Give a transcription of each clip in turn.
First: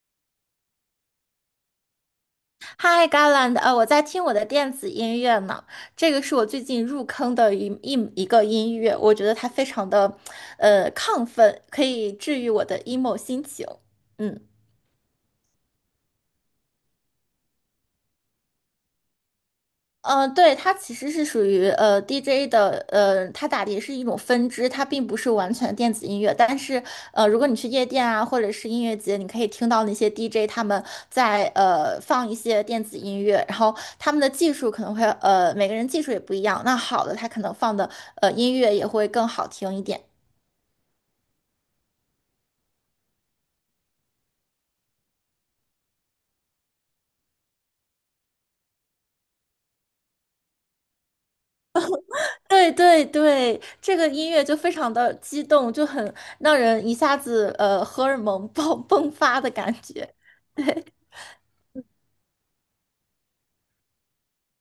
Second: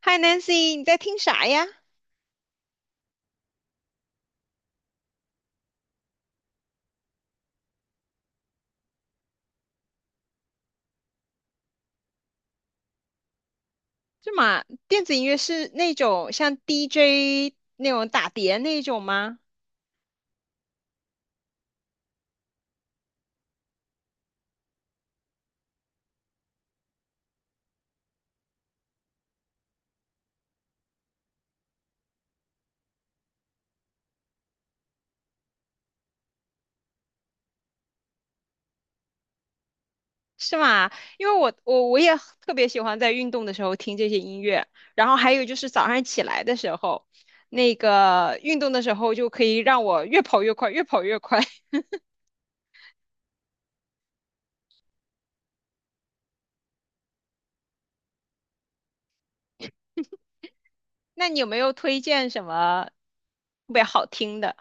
嗨，Nancy，你在听啥呀？Hi Garland，我在听我的电子音乐呢，这个是我最近入坑的一个音乐，我觉得它非常的，亢奋，可以治愈我的 emo 心情。这嗯。嘛，电子音乐是那种像 DJ 那种打碟那种吗？对，它其实是属于DJ 的，它打碟是一种分支，它并不是完全电子音乐。但是，如果你去夜店啊，或者是音乐节，你可以听到那些 DJ 他们在放一些电子音乐，然后他们的技术可能会每个人技术也不一样，那好的他可能放的音乐也会更好听一点。是吗？因为我也特别喜欢在运动的时候听这些音乐，然后还有就是早上起来的时候，那个运动的时候就可以让我越跑越快，越跑越快。对对对，这个音乐就非常的激动，就很让人一下子荷尔蒙爆 迸发的感觉。那你有没有推荐什么特别好听的？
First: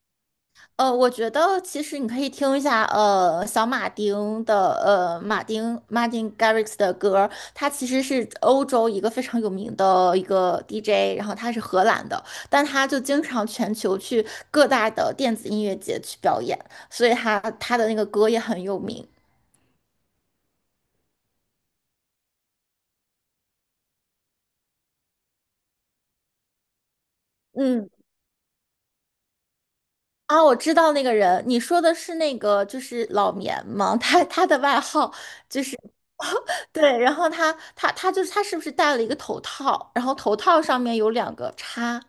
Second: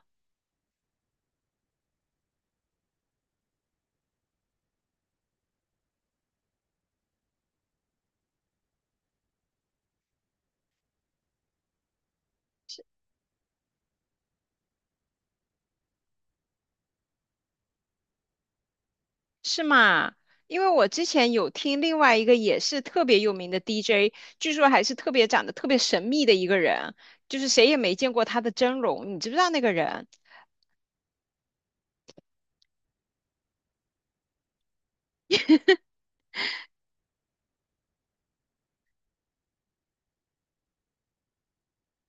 我觉得其实你可以听一下，小马丁的，马丁 Martin Garrix 的歌，他其实是欧洲一个非常有名的一个 DJ，然后他是荷兰的，但他就经常全球去各大的电子音乐节去表演，所以他的那个歌也很有名。是吗？因为我之前有听另外一个也是特别有名的 DJ，据说还是特别长得特别神秘的一个人，就是谁也嗯。没见过他的真容，你知不知道那个人？啊，我知道那个人，你说的是那个就是老棉吗？他的外号就是 对，然后他就是他是不是戴了一个头套？然后头套上面有两个叉，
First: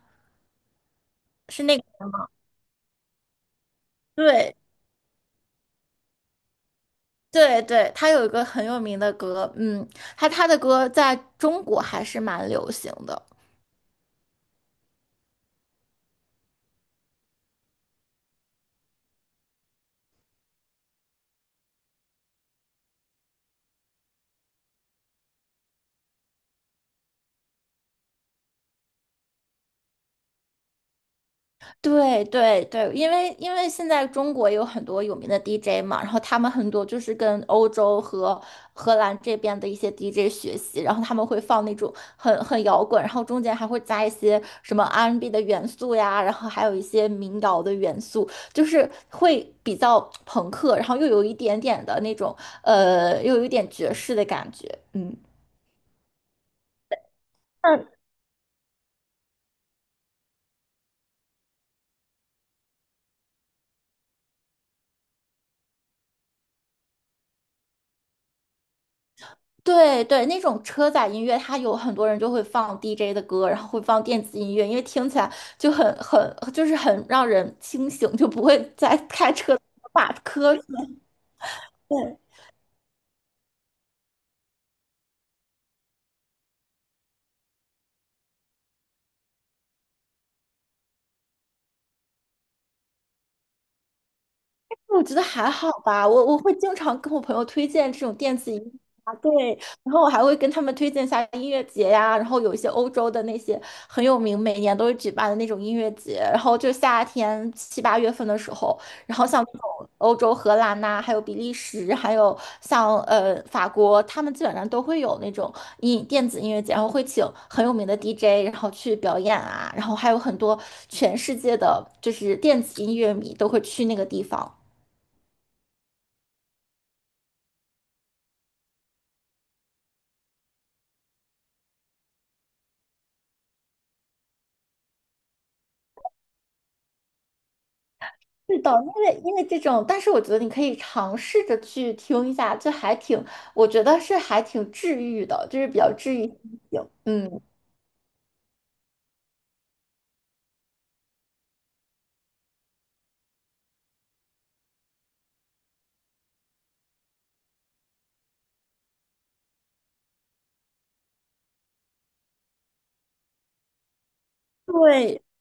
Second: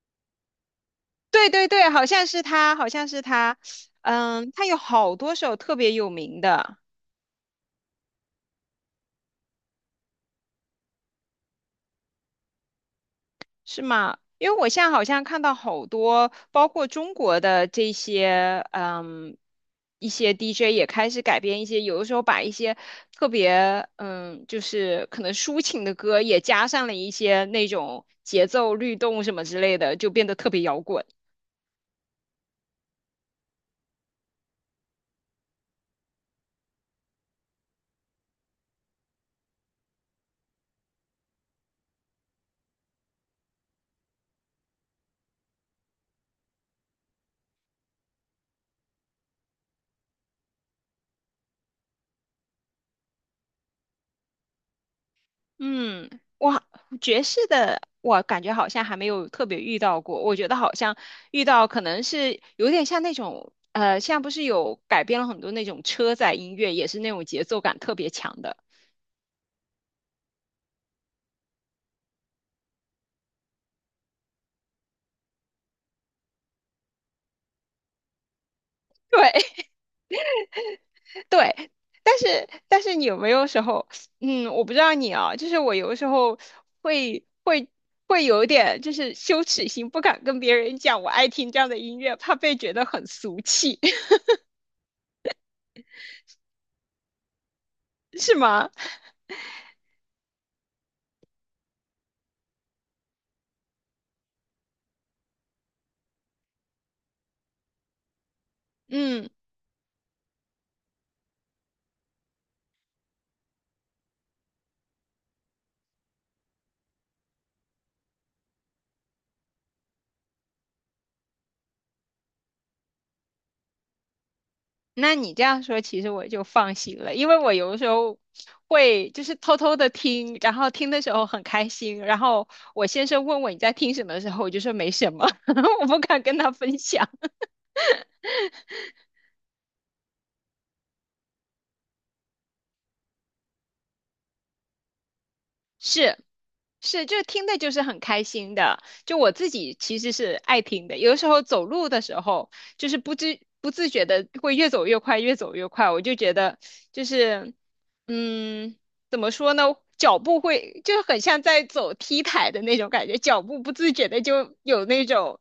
对是对那个，对，好像是他，好像是他，嗯，对他有好多首特别有名的。对对，他有一个很有名的歌，嗯，他的歌在中国还是蛮流行的。是吗？因为我现在好像看到好多，包括中国的这些，嗯，一些 DJ 也开始改编一些，有的时候把一些特别，就是可能抒情的歌也加上了一些那种节奏律动什么之类的，就变得特别摇滚。对对对，因为现在中国有很多有名的 DJ 嘛，然后他们很多就是跟欧洲和荷兰这边的一些 DJ 学习，然后他们会放那种很摇滚，然后中间还会加一些什么 R&B n 的元素呀，然后还有一些民谣的元素，就是会比较朋克，然后又有一点点的那种又有一点爵士的感觉，嗯。嗯，哇，爵士的我感觉好像还没有特别遇到过。我觉得好像遇到可能是有点像那种，现在不是有改编了很多那种车载音乐，也是那种节奏感特别强的。对对，那种车载音乐，它有很多人就会放 DJ 的歌，然后会放电子音乐，因为听起来就很就是很让人清醒，就不会在开对 车把瞌睡。对，但是你有没有时候，嗯，我不知道你啊，就是我有的时候会会会有一点就是羞耻心，不敢跟别人讲我爱听这样的音乐，怕被觉得很俗气，我觉得还好吧，我会经常跟我朋友推荐这种是电子音吗？乐啊，对，然后我还会跟他们推荐一下音乐节呀，然后有一些欧洲的那些很有名，每年都会举办的那种音乐节，然后就夏天七八月份的时候，然后嗯。像这种欧洲荷兰呐、还有比利时，还有像法国，他们基本上都会有那种电子音乐节，然后会请很有名的 DJ，然后去表演啊，然后还有很多全世界的就是电子音乐迷都会去那个地方。那你这样说，其实我就放心了，因为我有的时候会就是偷偷的听，然后听的时候很开心，然后我先生问我你在听什么的时候，我就说没什么，我不敢跟他分享。是的，因为这种，但是我觉得你可以尝试着去听一下，就还挺，我觉得是还挺治愈的，就是比较治是，愈心情。是，就嗯，听的就是很开心的。就我自己其实是爱听的，有的时候走路的时候，就是不知不自觉的会越走越快，越走越快。我就觉得就是，嗯，怎么说呢？脚步会就是很像在走 T 台的那种感觉，脚步不自觉的就有那对，种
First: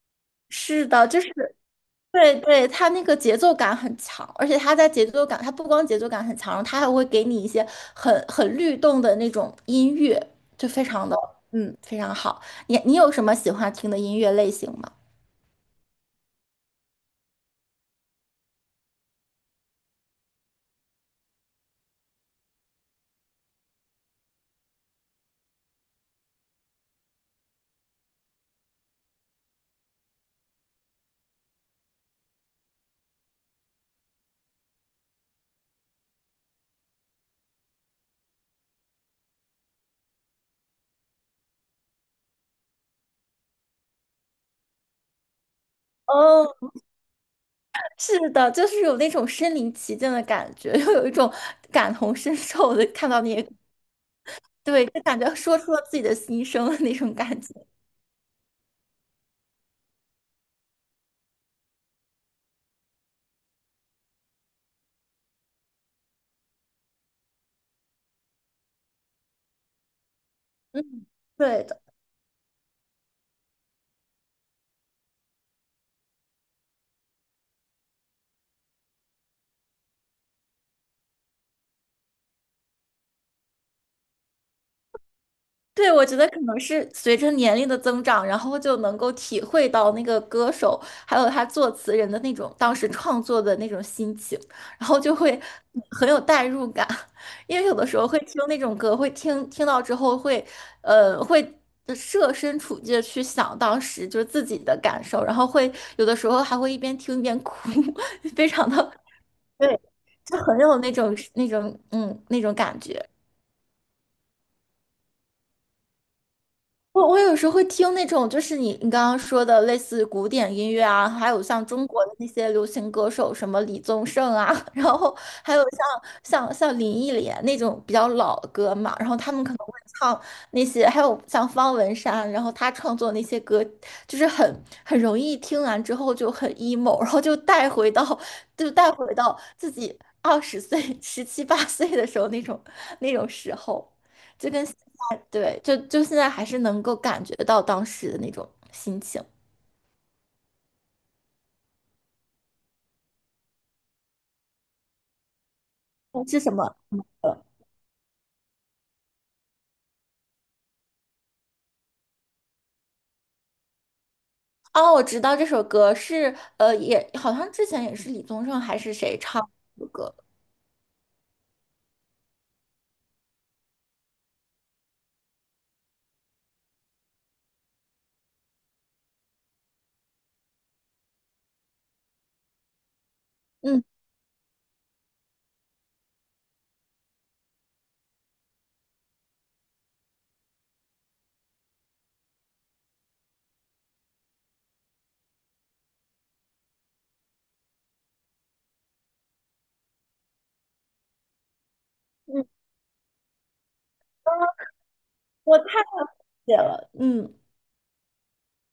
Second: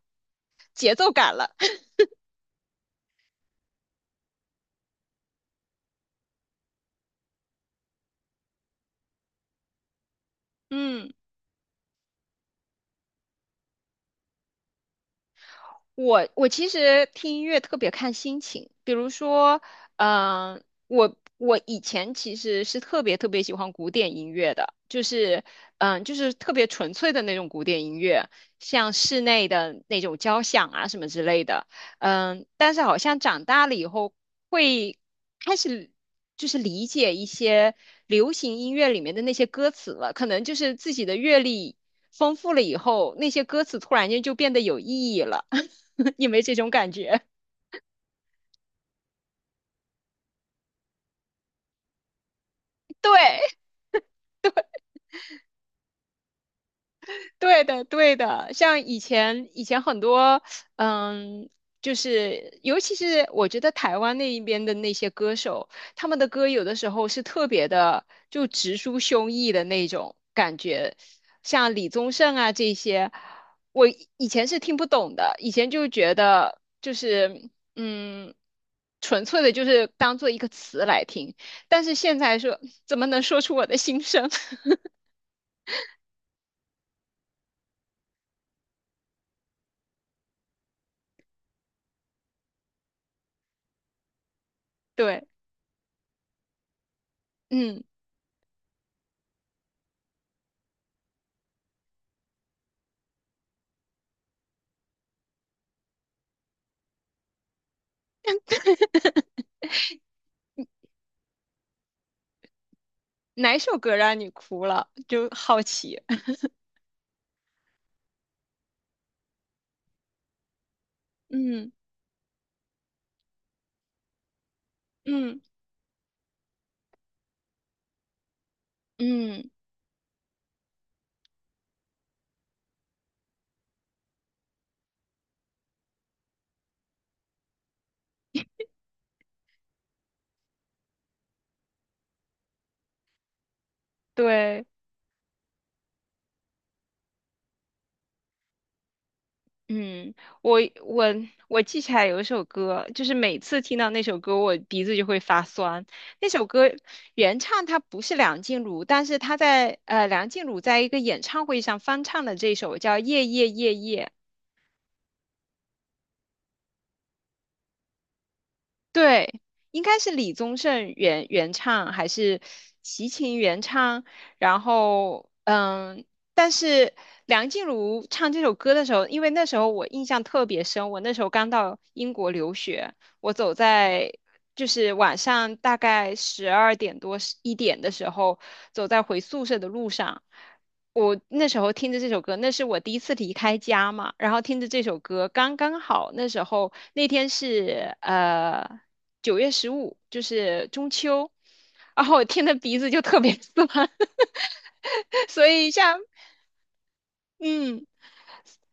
是节的，奏就是。感了。对对，它那个节奏感很强，而且它在节奏感，它不光节奏感很强，它还会给你一些很律动的那种音乐，就非常嗯。的非常好。你有什么喜欢听的音乐类型吗？我其实听音乐特别看心情，比如说，我以前其实是特别特别喜欢古典音乐的，就是就是特别纯粹的那种古典音乐，像室内的那种交响啊什么之类的，但是好像长大了以后会开始就是理解一些流行音乐里面的那些歌词了，可能就是自己的阅历丰富了以后，那些歌词突然间就变得有意义了。你没哦，这种感觉？是的，就是有那种身临其境的感觉，又有一种感同身受的 看对，到你，对，就感觉说出了自己的心声的那种感对觉。的，对的，像以前很多，嗯，就是尤其是我觉得台湾那一边的那些歌手，他们的歌有的时候是特别的，就直抒胸臆的那种感觉，嗯，对像的。李宗盛啊这些，我以前是听不懂的，以前就觉得就是嗯，纯粹的就是当做一个词来听，但是现在说怎么能说出我的心声？对，我觉得可能是随着年龄的增长，然后就能够体会到那个歌手还有他作词人的那种当时创作的那种心情，然后就对。会很有代入感。因为有嗯，的时候会听那种歌，会听到之后会，会设身处地的去想当时就是自己的感受，然后会有的时候还会一边听一边哭，非常的，对，就很有那种感觉。哪首歌让你哭了？就好奇。我有时候会听那种，就是你刚刚说的类似古典音乐啊，还有像嗯中国的那些流行歌手，什么李宗盛啊，然后嗯还有像林忆莲那种比较老的歌嘛，然后他们嗯，可能会唱那些，还有像方文山，然后他创作那些歌，就是很容易听完之后就很 emo，然后就带回到自己20岁、17、18岁的时候那种那种时候，就对，跟。对，就现在还是能够感觉到当时的那种心情。嗯，我我我记起来有一首歌，就是每次听到那首歌，我鼻子就会发酸。哦那是首什歌么？原唱他不是梁静茹，但是梁静茹在一个演唱会上翻唱的这首叫《夜夜夜夜》。哦，我知道这首歌是也好像之前也是李宗盛还是谁对，唱应的该是歌。李宗盛原唱还是齐秦原唱？然后，但是梁静茹唱这首歌的时候，因为那时候我印象特别深，我那时候刚到英国留学，我走嗯，在就是晚上大概12点多一点的时候，走在回宿舍的路上。我那时候听着这首歌，那是我第一次离开家嘛，然后听着这首歌，刚刚好那时候那天是9月15，就是中秋，然后我听的鼻子就特别酸，所以写了，嗯。嗯。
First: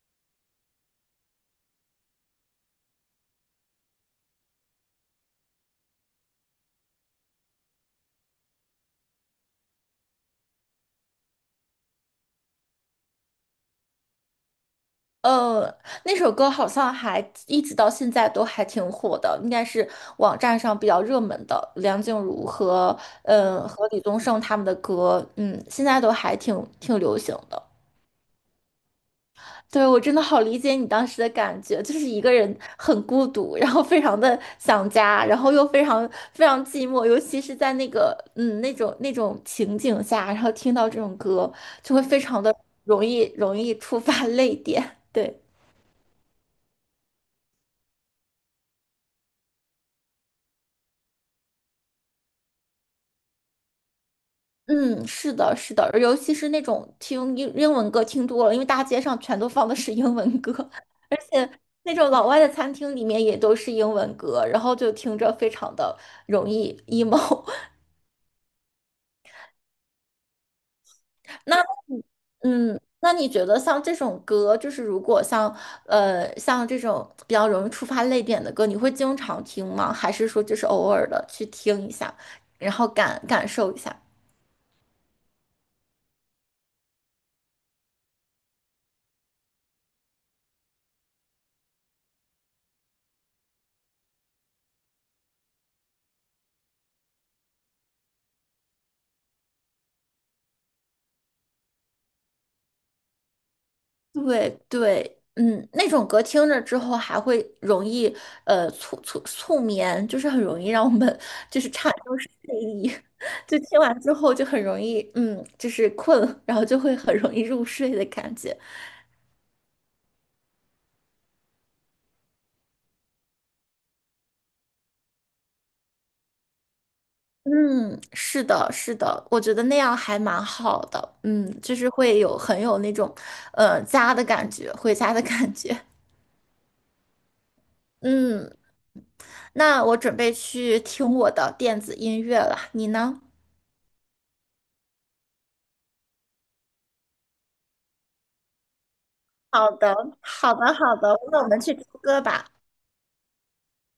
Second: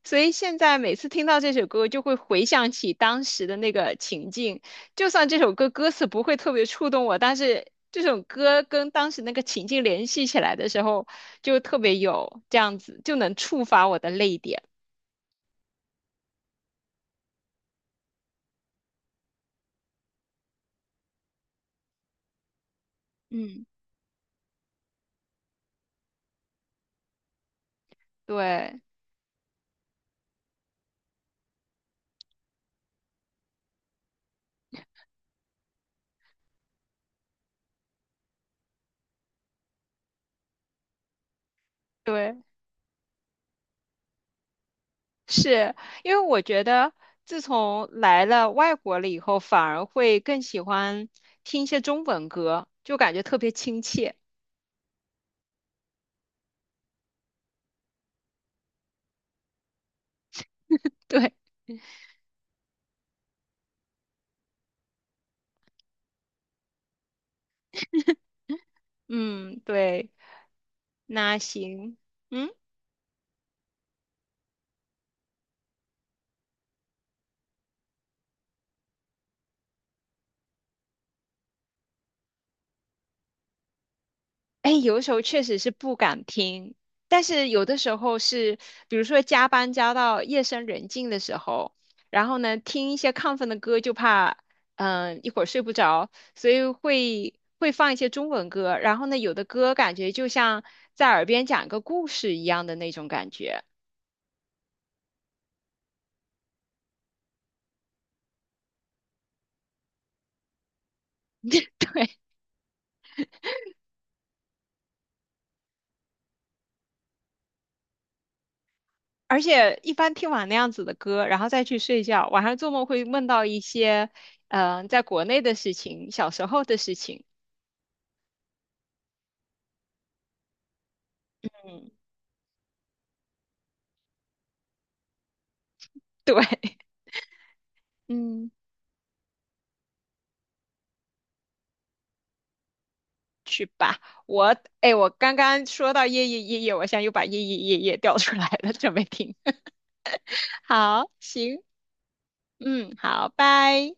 所以现在每次听到这首歌，就会回想起当时的那个情境。就算这首歌歌词不会特别触动我，但是这首歌跟当时那个情境联系起来的时候，就特别有这样子，就能触发我的泪点。呃，那首歌好像还一直到现在都还挺火的，应该是网站上比较热门的梁静茹和嗯、嗯呃和李宗盛他们的歌，嗯，现在都还挺流行的。对对，我真的好理解你当时的感觉，就是一个人很孤独，然后非常的想家，然后又非常非常寂寞，尤其是在那个那种那种情景下，然后听到这种歌，就会非对，常的容易触发 泪点。对，是因为我觉得自从来了外国了以后，反而会更喜欢听一些中文歌，就感觉特别亲切。嗯，是的，是的，尤其是那种听英文歌听多了，因为大街上全都放的是英文歌，而对，且那种老外的餐厅里面也都是英文歌，然后就听着非常的容易 emo。嗯，对，那那行，嗯。那你觉得像这种歌，就是如果像像这种比较容易触发泪点的歌，你会经常听吗？还是说就是偶尔的去听一下，然后感受一下？哎，有的时候确实是不敢听，但是有的时候是，比如说加班加到夜深人静的时候，然后呢，听一些亢奋的歌，就怕一会儿睡不着，所以会放一些中文歌，然后呢，有的歌感觉就像在耳边讲一个故事一样的那种感觉，对对，嗯，那种歌听着之后还会容易促眠，就是很容易让我们就是 产对，生睡意，就听完之后就很容易就是困，然后就会很容易入睡的感觉。而且一般听完那样子的歌，然后再去睡觉，晚上做梦会梦到一些在国内的事情，小时候的事情，嗯，是的，是的，我觉得那样还蛮好的。嗯，就是嗯，会有很有那种，家的感觉，回家的感觉。对，嗯。嗯，那我准备去听我的电子音乐了，你呢？去吧。我，哎，我刚刚说到夜夜夜夜，我现在又把夜夜夜夜调出来了，准备听。好的，好的，好好，的，那我们行，去听歌吧。嗯，好，拜。